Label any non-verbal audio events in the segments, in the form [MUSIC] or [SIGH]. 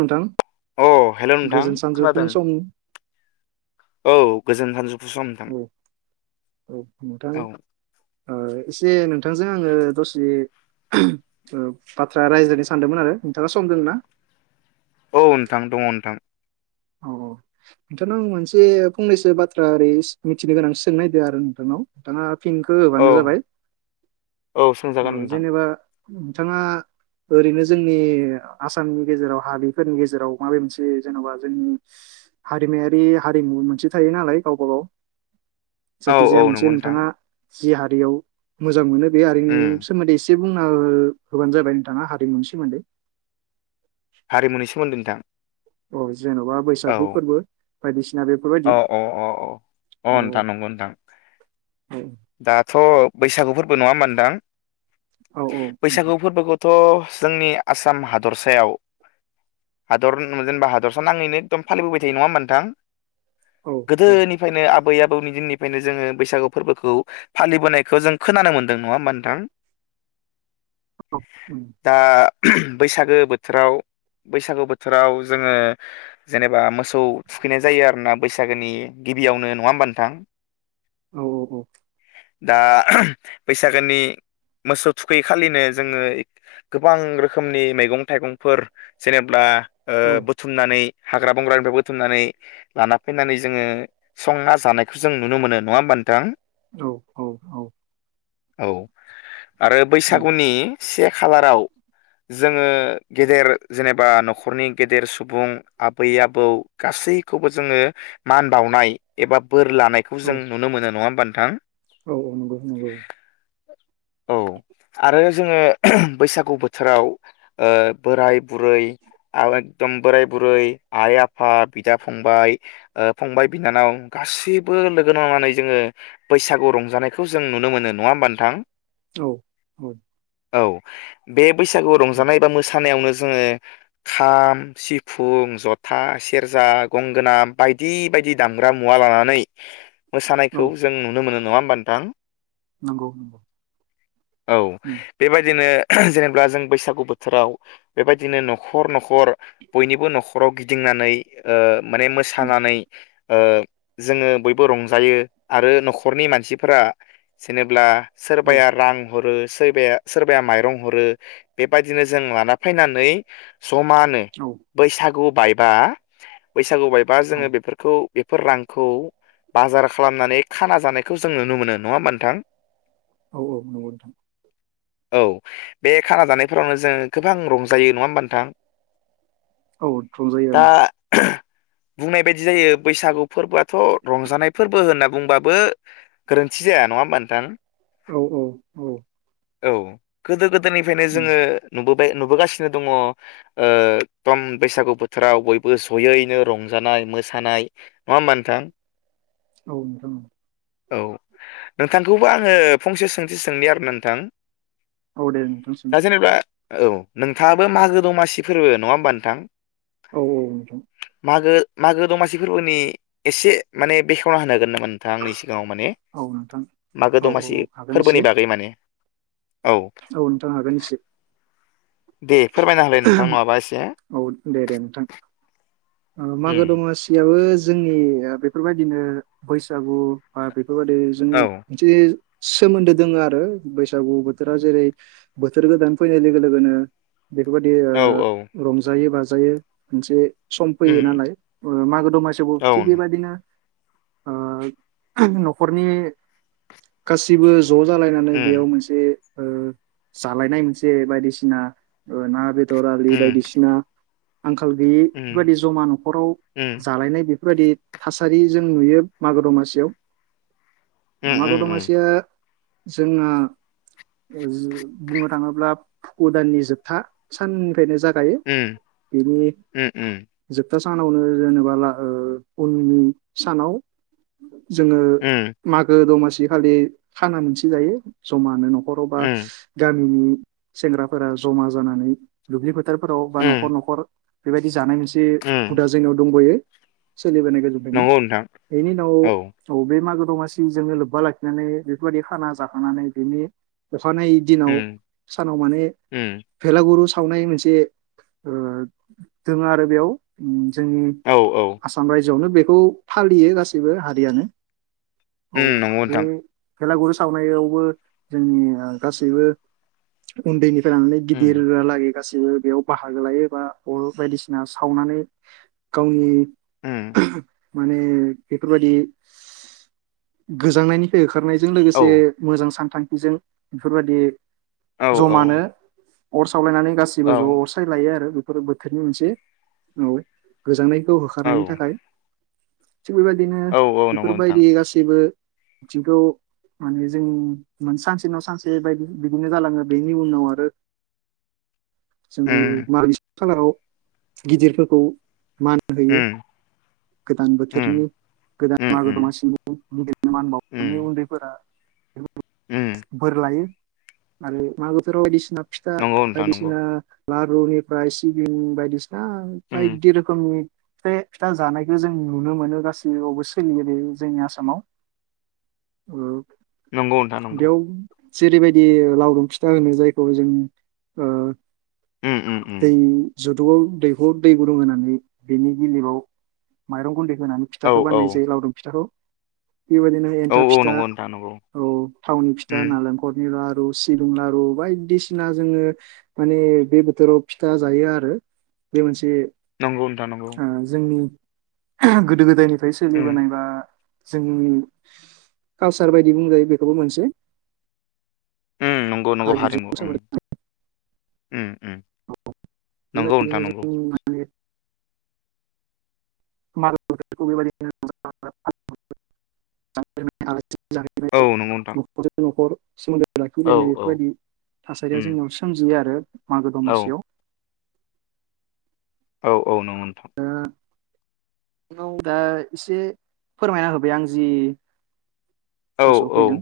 नोंथां अ हेलौ नोंथां गोजोन सानजौफुं खोनादों सम औ गोजोन हामजुब औ औ नोंथां औ ओ एसे नोंथांजों आङो दसे थ्रा बाथ्रा रायज्लायनो सानदोंमोन आरो नोंथाङा सम दोंना औ नोंथां दङ नोंथां। औ औ नोंथांनाव आं मोनसे फंनैसो बाथ्रा ओरैनस मिथिनो गोनां सोंनायदो आरो नोंथांनाव नोंथाङा फिनखो औ होबानो जाबाय औ सोंजागोन ओ नोंथां जेनेबा नोंथाङा ओरैनो जोंनि आसामनि गेजेराव हादोरफोरनि गेजेराव माबे मोनसे जेन'बा जोंनि हारिमायारि हारिमु मोनसे थायो नालाय गावबा गाव औ औ जायखिजाया नंगौ मोनसे नोथां नोंथाङा जि हारियाव मोजां मोनो बे उम आरिमुनि सोमोन्दै एसे बुंना होबानो जाबाय नोंथाङा हारिमुनि सोमोन्दै हारिमुनि सोमोन्दै नोंथां औ जेन'बा बैसागु औ फोरबो बायदिसिना अ बेफोरबायदि अ अ अ अ औ नोंथां नंगौ नोंथां औ दाथ' बैसागु फोर्बो नङा होम्बा नोंथां औ बैसागु फोर्बोखौथ' जोंनि आसाम हादरसायाव हादर जेनेबा हादरसा नाङैनो एकदम फालिबोबाय थायो नङा होम्बा नोंथां औ औ गोदोनिफ्रायनो आब बै आबौनि दिननिफ्रायनो जोङो बैसागु फोर्बोखौ फालिबोनायखौ जों खोनानो मोन्दों नङा होम्बा नोंथां औ दा बैसागो बोथोराव बैसागो बोथोराव जोङो जेनेबा मोसौ थुखैनाय जायो आरोना बैसागोनि गिबियावनो नङा होम्बा नोथां औ औ औ दा बैसागोनि मोसौ थुखै खालिनो जोङो गोबां रोखोमनि मैगं थाइगंफोर जेनेब्ला ओ औ बुथुमनानै हाग्रा बंग्रानिफ्राय बुथुमनानै लाना फैनानै जोङो संना जानायखौ जों नुनो मोनो नङा होम्बा नोंथां औ औ औ औ आरो बैसागुनि से खालाराव जोङो गेदेर जेनेबा न'खरनि गेदेर सुबुं आबै आबौ गासैखौबो जोङो मान बावनाय एबा बोर लानायखौ जों नुनो मोनो नङा बा नोंथां औ औ नंगौ नंगौ औ आरो जोङो बैसागु बोथोराव ओ बोराय बुरै एकदम बोराय बुरै आइ आफा बिदा फंबाय ओ फंबाय बिनानाव गासैबो लोगो नांनानै जोङो बैसागु रंजानायखौ जों नुनो मोनो नङा होम्बा नोंथां औ औ औ बे बैसागु रंजानाय बा मोसानायावनो जोङो खाम सिफुं जथा सेरजा गंगोना बायदि बायदि दामग्रा मुवा लानानै मोसानायखौ जों नुनो मोनो नङा होम्बा नोंथां नंगौ नंगौ औ बेबायदिनो [UNINTELLIGIBLE] जेनेबला जों बैसागु बोथोराव बेबायदिनो न'खर न'खर बयनिबो न'खराव गिदिंनानै ओ माने मोसानानै ओ जोङो बयबो रंजायो आरो न'खरनि मानसिफोरा जेनेब्ला सोरबाया रां हरो सोरबाया सोरबाया माइरं हरो बेबायदिनो जों लाना फायनानै जमानो बैसागु बायबा बै सागुबायबा जोंङो बेफोरखौ बेफोर रांखौ बाजार खालामनानै खाना जानायखौ जों नुनो मोनो नंङा होनबा नोंथां औ-औ नोंगौ नोंथां औ बे खाना जानायफोरावनो जों गोबां रंजायो नंङा होनबा नोंथां औ थुंजाङो दा ओं बुंनाय बायदि जायो बैसागु फोरबोआथ रंजानाय फोरबो होनना बुंबाबो गोरोन्थि जाया नंङा होनबा नोंथां औ-औ-औ औ गोदो गोद सिगांनिफ्रायनो जोंङो नुबोब बाय नुबोगासिनो दंङ ओ दम बैसागु बोथोराव बयबो जयैनो रंजानाय मोसानाय नंङा होनबा नोंथां औ नोंथां औ नोंथांखौबो आंङो फंसे सोंथि सोंनि आरो नोंथां औ दे नोंथां सों दा जेनेबा औ नोंथांङाबो मागो दमासि फोरबो नंङा होनबा नोंथां औ-औ नोंगौ मागो-मागो दमासि फोरबोनि एसे माने बेखेव फा [UNINTELLIGIBLE] हांगोन नों मोनथांया आंनि सिगांङाव माने औ नोंथां मागो औ औ औ दमासि हागोन एसे फोरबोनि बागै माने औ नोंथां हागोन एसे दे फोरमायना होलाय नोंथां नंङाबा एसे औ दे दे नोंथां ओ मागो उम दमासियाबो जोंनि बेफोरबायदिनो बैसागु बा [UNINTELLIGIBLE] बेफोरबादि जों औ जे बिदि सोमोन्दो दोंङो आरो बैसागु बोथोरा जेरै बोथोर गोदान फैनाय लोगो लोगोनो। बेफोरबायदि औ औ ओ रंजायो बाजा जायो मोनसे सम फैयो उम नालाय ओ मागो दमासियावबो औ थिग उम बेबायदिनो ओ नखरनि गासिबो ज जालायनानै उम बेयाव मोनसे ओ‌ जालायनाय मोनसे बायदिसिना औ ना बेद दरालि उम बायदिसिना आंखाल गैयि उम बेफोरबायाददि जमा नखराव उम जालायनाय बेफोर बेफोरबायाददि थासारि जों नुयो मागो दमासियाव। उम मागो उम दमासिया जोङो बुंनो थाङोब्ला उदांनि जोब था साननिफ्रायनो जाग थायो उम बिनि उम उम जोब सोबथा सानावनो जेनेबा उननि सानाव जोङो उम मागो दमासि खालि खाना मोनसे जायो जमानो न' बर' बा उम गामिनि सेंग्राफोरा जमा जानानै दुब्लि बारि फारफोराव बा न'खर उम न'खर बेबायदि जानाय मोन जे उम हुदा जोंनाव दंबावयो सोलिबोन गोजोबनो नंगौ नोंथां बेनि औ उनाव बे मागो दमासि जोंनो लोब्बा लाखिनानै बेफोरबायदि खाना जाखांनानै बेनि अखानायै दिनाव उम सानाव माने उम बेलागुरु सावनाय मोनसे ओ दोङो आरो बेयाव । जोंनि औ औ आसाम रायजो गिबियावनो बेखौ फालियो गासिबो हारियानो । औ उम नंगौ बे नोंथां खेलागुरु सावनायावबो जोंनि गासैबो उन्दैनिफ्राय लानानै उम दिर लागि [UNINTELLIGIBLE] गासैबो बेयाव बाहागो लायो बा अ बायदिसिना सावनानै गावनि उम [UNINTELLIGIBLE] माने बेफोरबायाददि गोजांनायनिफ्राय ओंखारनायजों औ लोगोसे मोजां सानथां जों बेफोरबायदि औ जमानो अर सावलायनानै गासिबो औ औ ज'साय लायो आरो बेफोर बोथोरनि मोनसे औ गोजांनाय खौ होखारनायनि औ थाखाय थिग बेबायदिनो औ नंगौ नोंथां बेफोरबायदि गासैबो बिथिंखौ माने जों मोन सानसे नाव सानसे बायदि बिदिनो जालाङो बेनि उनाव आरो जोङो उम [UNINTELLIGIBLE] खालाराव गिदिरफोरखौ मान होयो उम गोदान उम बोथोरनि उम गोदान मागो उम दमासि गिदिरनो मान बावनानै उम उन्दैफोरा उम बोर लायो आरो मागोफोराव बायदिसिना फिथा नंगौ नोंथां नंगौ बायदिसिना लारुनिफ्राइ सिबिं बायदिसि ना उम बायदि रोखोमनि बे फिथा जानायखो जों नुनो मोनो गासैयावबो सोलियो बे जोंनि आसामाव नंगौ नोंथां नंगौ। बेयाव जेरैबायदि लावदुम फिथा होनो जायखौ जों ओ उम उम उम दैनि जुदु आव दैहुआव दै गुदुं होनानै बेनि गिलिबाव माइरं गुन्दै होनानै औ फिथाखौ औ बाननाय जायो लावदुम फिथाखौ बेबायदिनो औ एन्थाब औ फिथा नंगौ नोंथां नंगौ औ थावनि फिथा उम नालेंखरनि ला रु सिबुं लारु बायदिसि सिना जोङो माने बे बोथोराव फिथा जायो आरो बे मोनसे नंगौ नोंथां नंगौ ओ जोंनि गोदो गोदाय निफाय उम सोलिबोनायबा जोंनि कालसार बायदि बुंजायो बेखौबो मोनसे उम नंगौ नंगौ हारिमुजों हारिमु उम सोमोन्दो दं। उम नंगौ बेबायदिनो नोंथां नंगौ। जों माने [UNINTELLIGIBLE] औ जाहोनाय नंगौ नोंथां न'खर न'खर सोमोन्दो औ लाखिलायनाय औ बेफोरबायदि थासारिया उम जोंनियाव सोमजियो आरो मागो औ दमासियाव। औ औ नोंगौ नोंथां। गौ दा एसे फोरमायना होबाय आं जि औ गोसोआव औ फैदों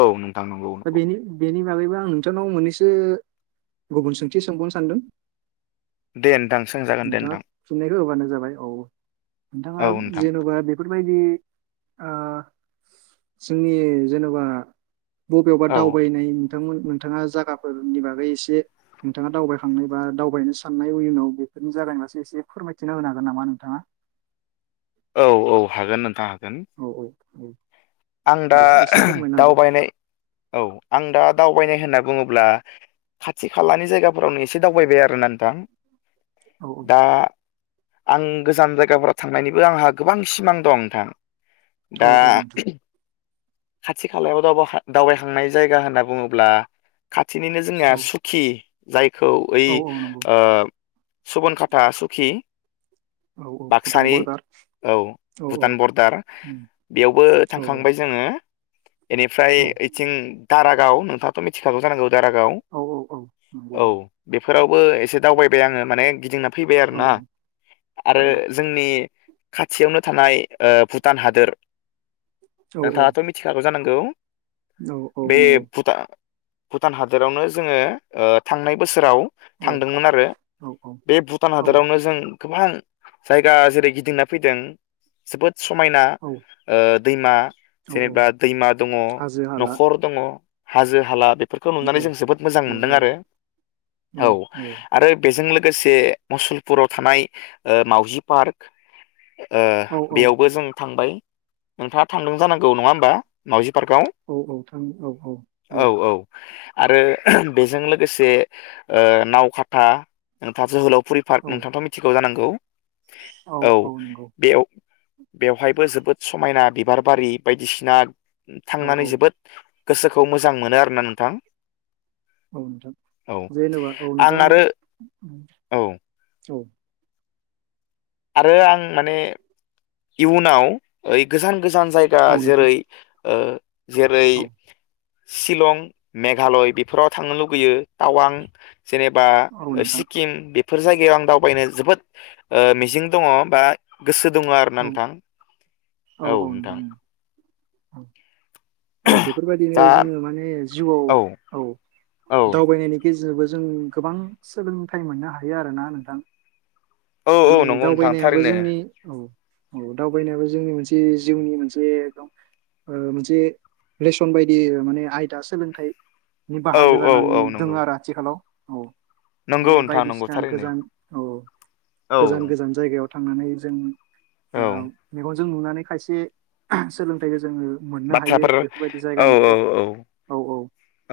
औ नोंथां नंगौ दा नंगौ बेनि बेनि बागैबो आं नोंथांनाव मोननैसो गुबुन सोंथि सोंबावनो सानदों। दे नोंथां सोंजागोन दे नोंथां। हो होबानो जाबाय औ। नोंथाङा औ नोंथां जेनबा बेफोर बेफोरबायदि ओ जोंनि जेनबा बबेयावबा औ दावबायनाय नु नोंथांमोन नोंथाङा जायाफोरनि बागै एसे नोंथाङा दावबायखांनाय बा दावबायनो साननाय उयुनाव बेफोरनि जागायब्लासो एसे फोरमायथिना होनो हागोन नामा नोंथाङा? औ औ हागोन नोंथाङ। औ औ औ आं दा बेखौ एसे फोरमायना होदो दावबायनाय औ आं दा दावबायनाय होनना। बुङोब्ला खाथि खालानि जायगाफोरावनो एसे दावबाय आरोना नोंथां। औ दा आं गोजान जायगाफोराव थांनायनिबो आंहा गोबां सिमां दं नोंथां। औ दा औ नोंथां खाथि खालायाव दावबायखा दावबायखांनाय जायगा होनना बुङोब्ला खा थिनिनो जोंना औ सुखि जाय खौ ओइ औ औ नंगौ ओ सुबन खाथा सुखि औ औ भुटान बाक्सानि बरदार औ औ औ भुटान बरदार उम बेयावबो औ थांखांबाय जोङो। एनिफ्राय औ ओइथिं दाराग गाव नोंथाथ मिथिखागौ जानांगौ। दारागाव औ औ औ नंगौ औ बे फोरावबो एसे दावबाय आङो माने गिदिंना- फैबाय औ आरोना आरो औ जोंनि- खाथियावनो थानाय ओ भुटान हादोर। औ औ दाबो जानांगौ। औ बे नंगौ भुटा भुटान हादोरावनो जोङो ओ थांनाय बोसोराव औ थांदोंमोन आरो। औ बे भुटान औ हादरावनो जों गोबां जायगा जेरै गिदिंना फैदों जोबोद समायना औ ओ दैमा औ औ जेनेबा दैमा दंङ, हाजो हाला न'खर दंङ, हाजो हाला बे फोरखौ औ नुनानै जों जोबोद मोजां औ मोनदों आरो। औ औ आरो बेजों लो गोसे मुसलपुराव थानाय मावजि पार्क ओ औ बेयावबो जों थांबाय। नोंथांङा थांदों जानां घौ नंङा होनबा मावजि पार्कआव? औ औ थां औ औ औ औ आरो बेजों लोगोसे ओ नावखाथा थाब जोहोलाव फुरि पार्क औ नोंथांङाथ' मिथिगौ जांनां गौ? औ बेयाव बेवहायबो जोबोद समायना दिप बिबार बारि बायदिसिना औ थांनानै औ जोबोद गोसोखौ मोजां मोनो आरोना नोंथां। औ नोंथां औ जेनेबा औ आं नोंथां आरो औ औ। आरो आं माने इयुनाव ओइ गोजान गोजान जायगा औ नोंथां जेरै ओ जेरै औ शिलं, मेघालय बेफोराव थांनो लुुबैयो टावां जेनेबा औ नोंथां सिक्किम बे फोर जायगायाव आं दावबायनो जोबोद ओ मिजिं दंङ बा गोसो दंङ औ औ औ नोंथां औ। औ बेफोरबायदिनो दा जोंङो माने औ जिउआव औ औ दावबायनायनि गेजेरावबो जों गोबां सोलोंथाइ मोननो हायो आरोना नोंथां औ औ माने नंगौ नोंथां दावबायनायाबो थारैनो जोंनि औ औ दावबायनायाबो जोंनि मोनसे जिउनि मोनसे मोनसे लेसन बायदि माने आयदा सोलोंथाइ औ बाहागो औ जानानै औ दङ नंगौ आरो आथिखालाव औ नंगौ माने नोंथां नंगौ बायदिसिना थारैनो गोजान औ औ गोजान गोजान जायगायाव थांनानै जों आ औ मेगन जों नुनानै खायसे ओह सोलोंथाइखौ जोङो मोननो हायो बाथ्राफोर बेफोरबादि औ औ जायगानिफ्राइ औ औ औ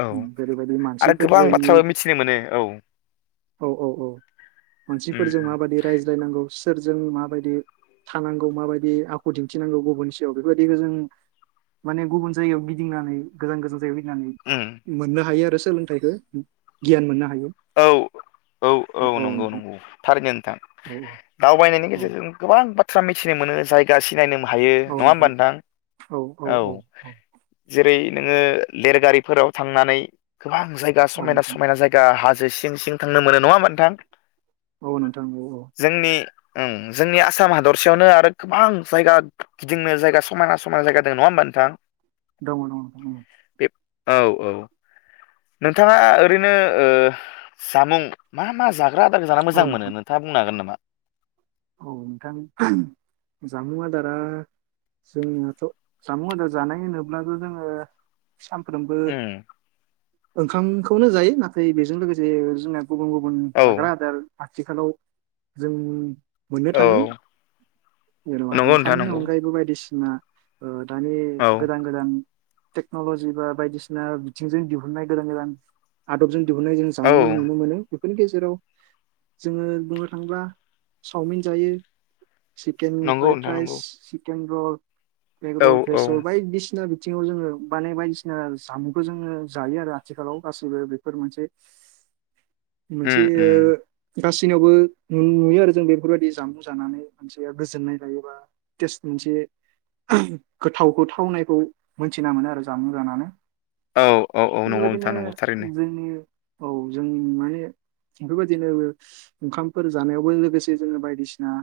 औ उम ओरैबादि आरो मानसिफोर गोबां जायो बाथ्राबो मिथिनो मोनो औ औ औ औ उम मानसिफोरजों उम माबायदि रायज्लायनांगौ सो फोरजों माबायदि थानांगौ माबायदि आखु दिन्थिनांगौ गुबुननि सायाव बेफोरबायदिखौ जों माने गुबन जायगायाव गिदिंनानै गोजान गोजान जायगायाव उम गिदिंनानै मोननो हायो आरो सोलोंथाइखौ गियान मोननो हायो औ औ औ नंगौ नंगौ थारैनो नोंथां औ औ दावबायनायनि गेजेरजों गोबां बाथ ज्राम मिथिनो मोनो जायगा सिनायनो मोनो हायो नङा होमबा नोंथां औ जेरै नोङो लेरगारिफोराव थांनानै गोबां जायगा औ समायना नोंथां समायना जायगा हाजो सिं सिं थांनो मोनो नङा होनबा नोंथां औ नोंथां औ औ जोंनि ओं जोंनि आसाम हादरसेयावनो आरो गोबां जायगा गिदिंनो जायगा समायना समायना जायगा दङ नङा होमबा नोंथां दङ दङ दङ बे औ औ नोंथाङा ओरैनो ओ जामुं मा मा जा मा आदारखो जाना औ मोजां मोनो नोंथां नोंथाङा बुंनो हागोन नामा औ नोंथां ओहम जामुं आदारा जोंनाथ' जामुं आदार जानाय होनोब्लाथ' जोङो सामफ्रोमबो उम ओंखामखौनो जायो नाथाय बेजों लोगोसे जोंना गुबुन गुबुन औ जाग्रा आदार आथिखालाव जोंनि। मोननो औ थाङो जेन'बा नंगौ नोंथां ओंखामनि नंगौ अनगायैबो बायदिसि [INAUDIBLE] ओ। मानि औ गोदान गोदान। टेक्न'ल'जि बा बायदिसिना बिथिंजों दिहुननाय गोदान गोदान आदबजों। दिहुन्नाय जों औ जामुं नुनो मोनो। बेफोरनि गेजेराव जोङो बुंनो थाङोब्ला। सावमिन जायो। सिकेन नंगौ फ्राइद नोंथां राइस। नंगौ। चिकेन रल [UNINTELLIGIBLE] एग औ रल औ फ्रस रल बायदिसिना बिथिङाव जोङो माने बायदिसिना जामुंखौ जोङो जायो आरो आथिखालाव गासैबो बेफोर मोनसे। मोनसे। उम उम गासैनियावबो नुयो आरो जों बे बेफोरबायाददि जामुं जानानै मानसिया गोजोननाय लायोबा टेस्ट मोनसे गोथावखौ थावनायखौ मोनथिना मोनो आरो जामुं जानानै। औ औ औ थिग नंगौ बेबायदिनो नथां नंगौ थारैनो। जोंनि औ जों माने बेफोरबायदिनो ओंखामफोर जानायावबो लोगोसे। जों बायदिसिना।